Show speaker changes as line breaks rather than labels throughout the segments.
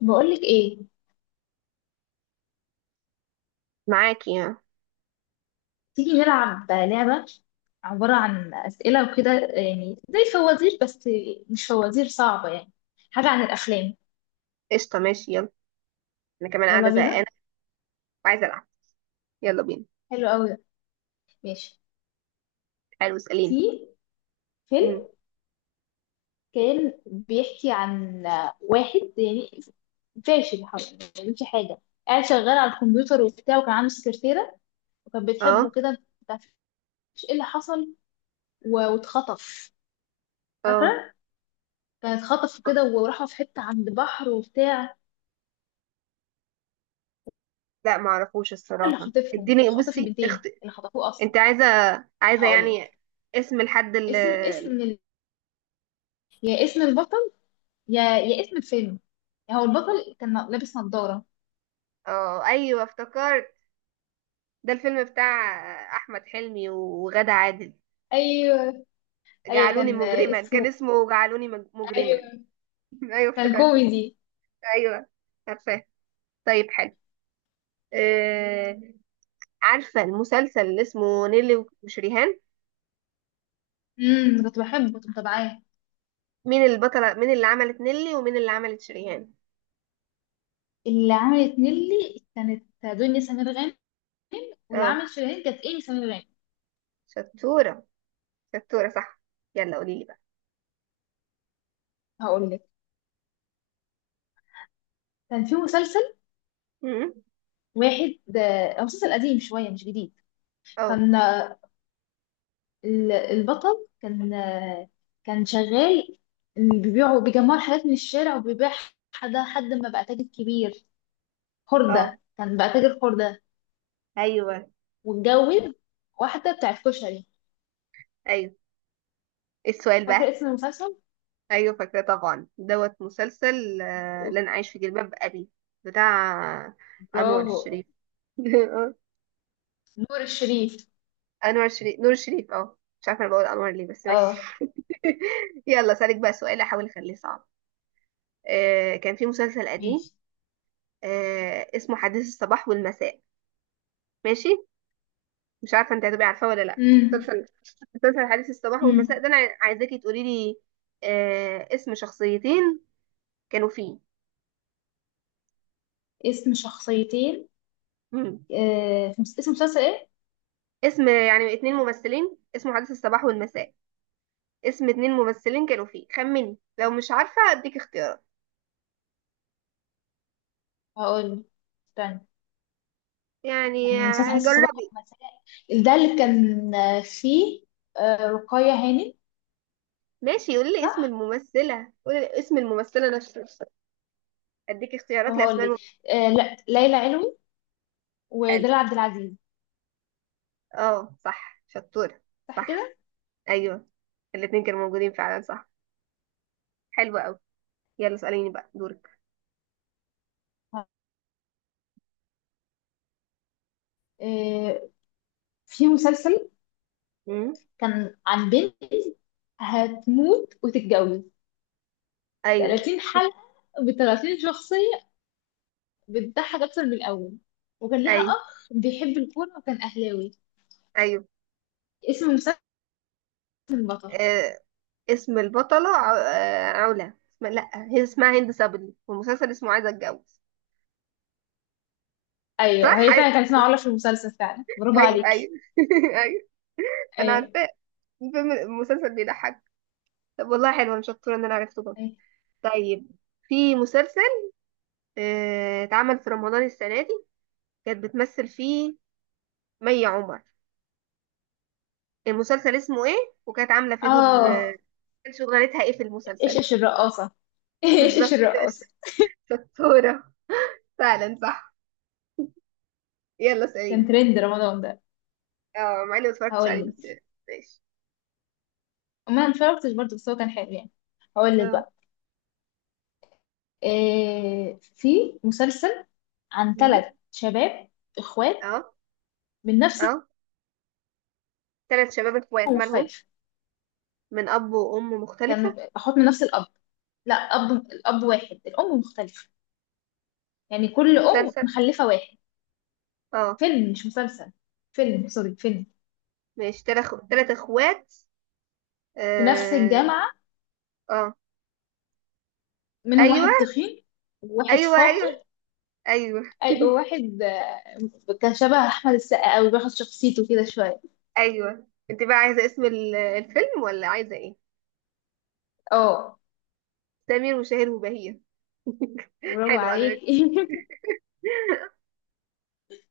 بقولك ايه؟
معاكي.
تيجي نلعب لعبة عبارة عن أسئلة وكده، يعني زي فوازير، بس مش فوازير صعبة يعني. حاجة عن الأفلام.
قشطة ماشي يلا. أنا كمان
يلا
قاعدة زهقانة
بينا.
وعايزة ألعب. يلا بينا.
حلو قوي ده. ماشي.
حلو، اسأليني.
في
مم.
فيلم كان بيحكي عن واحد يعني فاشل حرفيا، ما بيعملش حاجة، قاعد شغال على الكمبيوتر وبتاع، وكان عنده سكرتيرة وكانت بتحبه
اه.
كده. ما تعرفش ايه اللي حصل؟ و- واتخطف.
اه،
فاكرة؟ كان اتخطف كده، وراحوا في حتة عند بحر وبتاع.
لا معرفوش
اللي
الصراحة،
خاطفهم
اديني
خاطف
بصي
البنتين اللي خطفوه اصلا.
انت عايزة
هقول
يعني
لك.
اسم الحد
اسم
اللي...
اسم ال... يا اسم البطل، يا اسم الفيلم. هو البطل كان لابس نظارة.
اه، ايوه افتكرت، ده الفيلم بتاع أحمد حلمي وغادة عادل،
ايوه، ايوه
جعلوني
كان
مجرما، كان
اسمه.
اسمه مجرما.
ايوه
ايوه
كان
افتكرته،
كوميدي.
ايوه عارفاه. طيب حلو. آه... عارفة المسلسل اللي اسمه نيلي وشريهان؟
امم، كنت بحبه، كنت متابعاه.
مين البطلة، مين اللي عملت نيلي ومين اللي عملت شريهان؟
اللي عملت نيلي كانت دنيا سمير غانم، واللي
اه،
عملت شيرين كانت ايمي سمير غانم.
شطورة شطورة صح. يلا قولي لي بقى.
هقول لك. كان في مسلسل
م-
واحد، مسلسل قديم شوية مش جديد.
اه.
كان البطل كان كان شغال، إن بيبيعوا بيجمعوا الحاجات من الشارع وبيبيع. حد ما بقى تاجر كبير.
اه،
خردة، كان بقى تاجر خردة،
ايوه ايوه.
واتجوز واحدة بتاعت كشري.
إيه السؤال بقى؟
فاكرة اسم المسلسل؟
ايوه فاكرة طبعا، دوت مسلسل لن اعيش في جلباب ابي، بتاع انور
برافو.
الشريف. آه،
نور الشريف.
انور الشريف، نور الشريف، اه مش عارفة انا بقول انور ليه، بس ماشي.
اه،
يلا سألك بقى سؤال احاول اخليه صعب. كان في مسلسل قديم
ماشي.
اسمه حديث الصباح والمساء. ماشي، مش عارفه انت هتبقي عارفاه ولا لا.
امم.
مسلسل مسلسل حديث الصباح والمساء
امم.
ده، انا عايزاكي تقولي لي اسم شخصيتين كانوا فيه.
اسم شخصيتين.
مم.
في اسم مسلسل ايه؟
اسم يعني اتنين ممثلين، اسمه حديث الصباح والمساء، اسم اتنين ممثلين كانوا فيه، خمني، لو مش عارفه اديك اختيارات.
هقول، استنى.
يعني
كان مسلسل حاسة صباح
جربي.
ومساء، ده اللي كان فيه رقية هانم،
ماشي، قولي لي اسم
صح؟
الممثله، قولي لي اسم الممثله نفسها، اديك
طب
اختيارات
هقول
لاسماء
لك،
الممثلين.
لا، ليلى علوي
حلو،
ودلال عبد العزيز.
اه صح، شطوره
صح
صح،
كده.
ايوه الاتنين كانوا موجودين فعلا صح. حلو قوي، يلا اساليني بقى دورك.
آه، في مسلسل
مم.
كان عن بنت هتموت وتتجوز،
ايوه
30 حلقة ب 30 شخصية، بتضحك أكتر من الأول، وكان ليها
ايوه
أخ بيحب الكورة وكان أهلاوي.
ايوه.
اسم المسلسل؟ البطل.
آه، اسم البطلة علا. لا، هي اسمها هند صبري، والمسلسل اسمه عايزة اتجوز.
أيوه،
صح،
هي فعلا كان اسمها علا في المسلسل فعلا. برافو
ايوه ايوه.
عليكي.
ايوه انا
أيوه.
عارفاه، الفيلم المسلسل بيضحك. طب والله حلو، انا شطورة ان انا عرفته برضه.
أيوه.
طيب، في مسلسل اتعمل في رمضان السنة دي، كانت بتمثل فيه مي عمر، المسلسل اسمه ايه؟ وكانت عاملة فيه دور آه،
آه.
كان شغلتها ايه في
إيش
المسلسل؟
إيش الرقاصة. إيش إيش
بالظبط كده.
الرقاصة.
شطورة فعلا صح. يلا
كان
سعيد.
ترند رمضان ده.
اه، مع اني متفرجتش
هقول
عليه
لك.
بس. ماشي.
ما اتفرجتش برضه، بس هو كان حلو يعني. هقول لك
اه.
بقى. إيه، في مسلسل عن
مم.
ثلاث شباب اخوات
اه.
من نفس
اه، تلات شباب اخوات
الأم
مالهم،
مختلف.
من اب وام مختلفة.
كانوا اخوات من نفس الاب. لا، اب، الاب واحد، الام مختلفه. يعني كل ام
مسلسل.
مخلفه واحد.
اه،
فيلم مش مسلسل، فيلم سوري فيلم.
ماشي، تلات اخوات.
في نفس
اه.
الجامعه،
اه،
منهم
ايوه
واحد تخين وواحد
ايوه
فاطي.
ايوه ايوه.
وواحد كان شبه احمد السقا قوي، بياخد شخصيته كده شويه.
ايوه، انت بقى عايزة اسم الفيلم ولا عايزة ايه؟
اه.
سمير وشهير وبهير.
برافو
حلو على
عليك.
فكرة.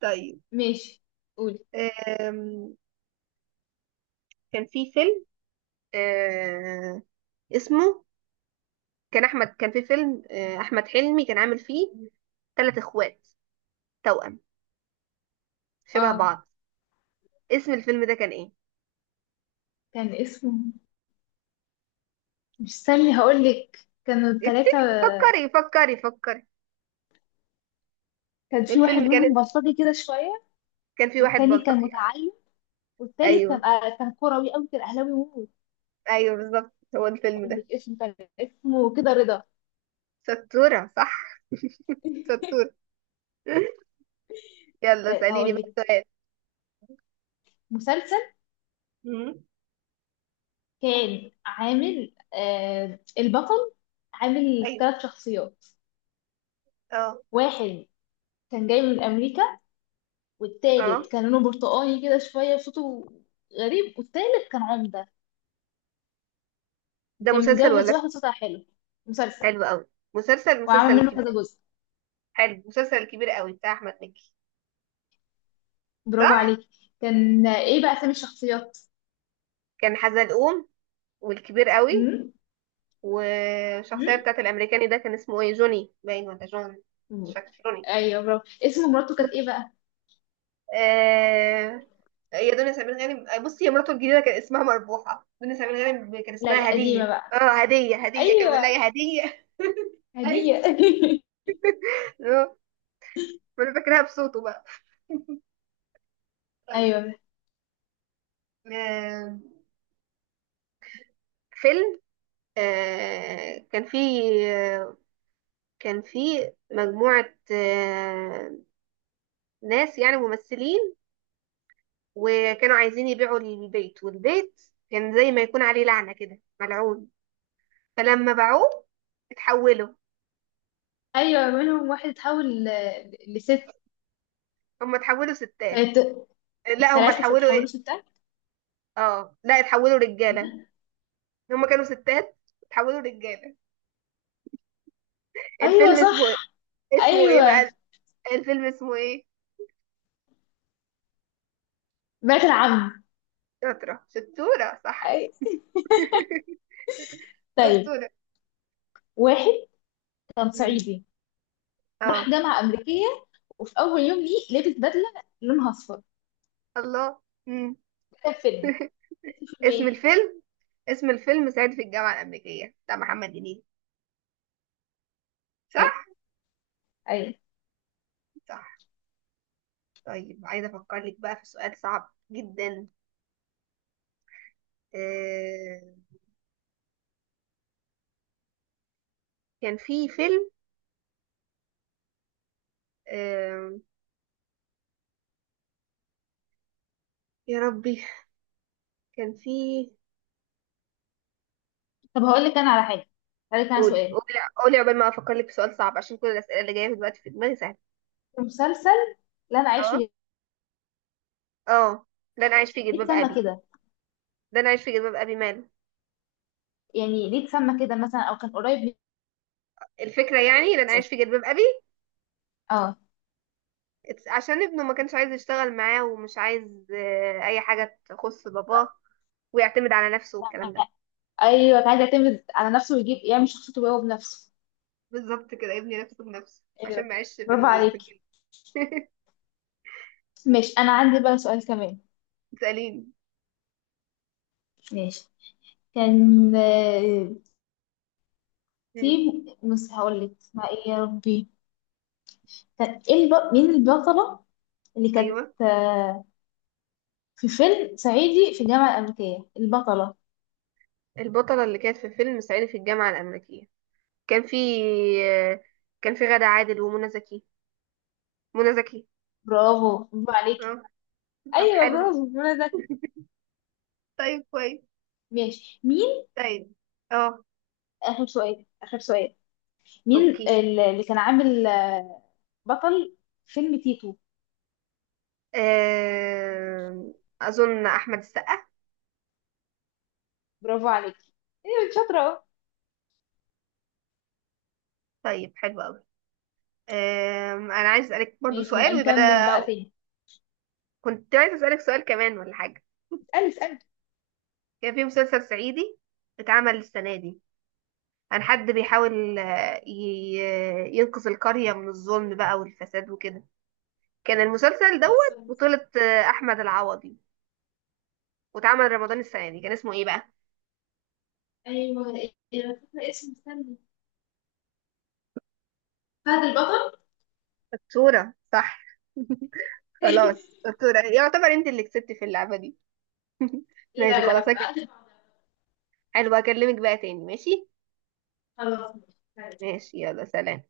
طيب.
ماشي، قولي.
آم، كان في فيلم آه، اسمه، كان في فيلم احمد حلمي كان عامل فيه ثلاث اخوات توأم شبه
اه،
بعض، اسم الفيلم ده كان ايه؟
كان اسمه، مش استني، هقولك. كانوا التلاتة،
افتكري، فكري فكري فكري.
كان في واحد
الفيلم كان،
منهم بلطجي كده شوية،
كان في واحد
والتاني كان
بلطجي.
متعلم، والتالت
ايوه
كان كان كروي أوي، كان أهلاوي موت.
ايوه بالظبط، هو الفيلم ده.
هقولك اسمه، كان اسمه كده رضا.
ستورة صح، ستورة. يلا
طيب
سأليني بقى
هقولك.
سؤال.
مسلسل
مم.
كان عامل آه البطل، عامل
ايوه.
تلات شخصيات.
اه.
واحد كان جاي من أمريكا،
اه.
والتالت كان لونه برتقاني كده شوية وصوته غريب، والتالت كان عمدة
ده
وكان
مسلسل
متجوز
ولا فيلم؟
واحدة صوتها حلو. مسلسل.
حلو قوي، مسلسل
وعامل منه كذا
الكبير.
جزء.
حلو، مسلسل الكبير قوي بتاع احمد مكي.
برافو
صح،
عليك. كان ايه بقى اسامي الشخصيات؟
كان حزلقوم والكبير قوي،
امم.
والشخصيه بتاعت الامريكاني ده كان اسمه ايه؟ جوني باين ولا جون؟ مش
امم.
فاكر، جوني.
ايوه، برافو. اسم مراته كانت ايه بقى؟
آه، هي دنيا سمير غانم. بصي، هي مراته الجديده كان اسمها مربوحه، دنيا سمير غانم كان
لا،
اسمها
القديمه
هديه،
بقى.
اه هديه، هديه كان بيقول لها
ايوه،
يا هديه.
هديه.
ايوه. آه، وانا فاكرها بصوته بقى. طيب.
ايوه.
آه، فيلم، كان فيه آه، مجموعة ناس يعني ممثلين، وكانوا عايزين يبيعوا البيت، والبيت كان زي ما يكون عليه لعنة كده، ملعون، فلما باعوه اتحولوا.
ايوه، منهم واحد اتحول لست.
هم اتحولوا ستات؟
كانت
لا هم
الثلاثه
اتحولوا
اتحولوا
ايه؟
ستات.
اه لا، اتحولوا رجاله، هم كانوا ستات اتحولوا رجاله.
ايوه
الفيلم اسمه ايه؟
صح.
اسمه ايه
ايوه،
بقى؟ الفيلم اسمه ايه؟
بنات العم.
شطرة، شطورة صح.
أي... طيب،
شطورة.
واحد كان
مم.
صعيدي، راح
اه.
جامعه امريكيه، وفي اول يوم ليه لبس بدله لونها اصفر ده.
الله. مم.
كان فيلم. فيلم
اسم
ايه؟
الفيلم، اسم الفيلم صعيدي في الجامعة الأمريكية بتاع محمد هنيدي. صح.
ايوه.
صح. طيب، عايزة أفكر لك بقى في سؤال صعب جدا. آه... كان في فيلم آه... يا ربي، كان في...
طب هقول لك انا على حاجه، هقول لك انا
قولي
سؤال.
قولي. قولي قبل ما افكر لك في سؤال صعب عشان كل الاسئله اللي جايه دلوقتي في دماغي سهله.
المسلسل اللي انا عايش
اه.
فيه،
اه، لن اعيش في
ليه
جلباب
اتسمى
ابي.
كده؟
لن اعيش في جلباب ابي ماله؟
يعني ليه اتسمى كده مثلا، او كان قريب
الفكره يعني لن
من؟
اعيش في جلباب ابي،
اه،
عشان ابنه ما كانش عايز يشتغل معاه، ومش عايز اي حاجه تخص باباه، ويعتمد على نفسه والكلام ده.
ايوه كان عايز يعتمد على نفسه، ويجيب يعمل شخصيته هو بنفسه.
بالظبط كده، ابني نفسه بنفسه عشان
ايوه،
ما يعيش في
برافو
في
عليك.
الجلد.
ماشي، انا عندي بقى سؤال كمان.
تسأليني.
ماشي. كان في
مم.
هقول لك اسمها ايه يا ربي. كان ايه مين البطله اللي كانت
ايوه.
في فيلم صعيدي في الجامعه الامريكيه، البطله؟
البطله اللي كانت في فيلم صعيدي في الجامعه الامريكيه، كان في آه، كان في غادة عادل ومنى زكي. منى زكي.
برافو، برافو عليك.
اه. طب
ايوه
حلو.
برافو، منى زكي.
طيب كويس.
ماشي. مين.
طيب. اه.
اخر سؤال، اخر سؤال. مين
اوكي.
اللي كان عامل بطل فيلم تيتو؟
آم، اظن احمد السقا.
برافو عليك. ايوه انت شاطره اهو.
طيب حلو قوي، انا عايز اسالك برضو
ماشي، نبقى
سؤال ويبقى
نكمل
ده.
بقى تاني.
كنت عايز اسالك سؤال كمان ولا حاجه.
اسالي، اسالي.
كان في مسلسل صعيدي اتعمل السنه دي، عن حد بيحاول ينقذ القريه من الظلم بقى والفساد وكده، كان المسلسل دوت
خلصت.
بطولة احمد العوضي، واتعمل رمضان السنه دي، كان اسمه ايه بقى؟
ايوه. إيه، انا فاكره اسمه، استني. فهد البطل.
الصورة صح. خلاص أسطورة، يعتبر انت اللي كسبت في اللعبة دي. ماشي
لا لا،
خلاص أكد.
بعد بعض.
حلو هكلمك بقى تاني ماشي.
خلاص. ماشي.
ماشي يلا سلام.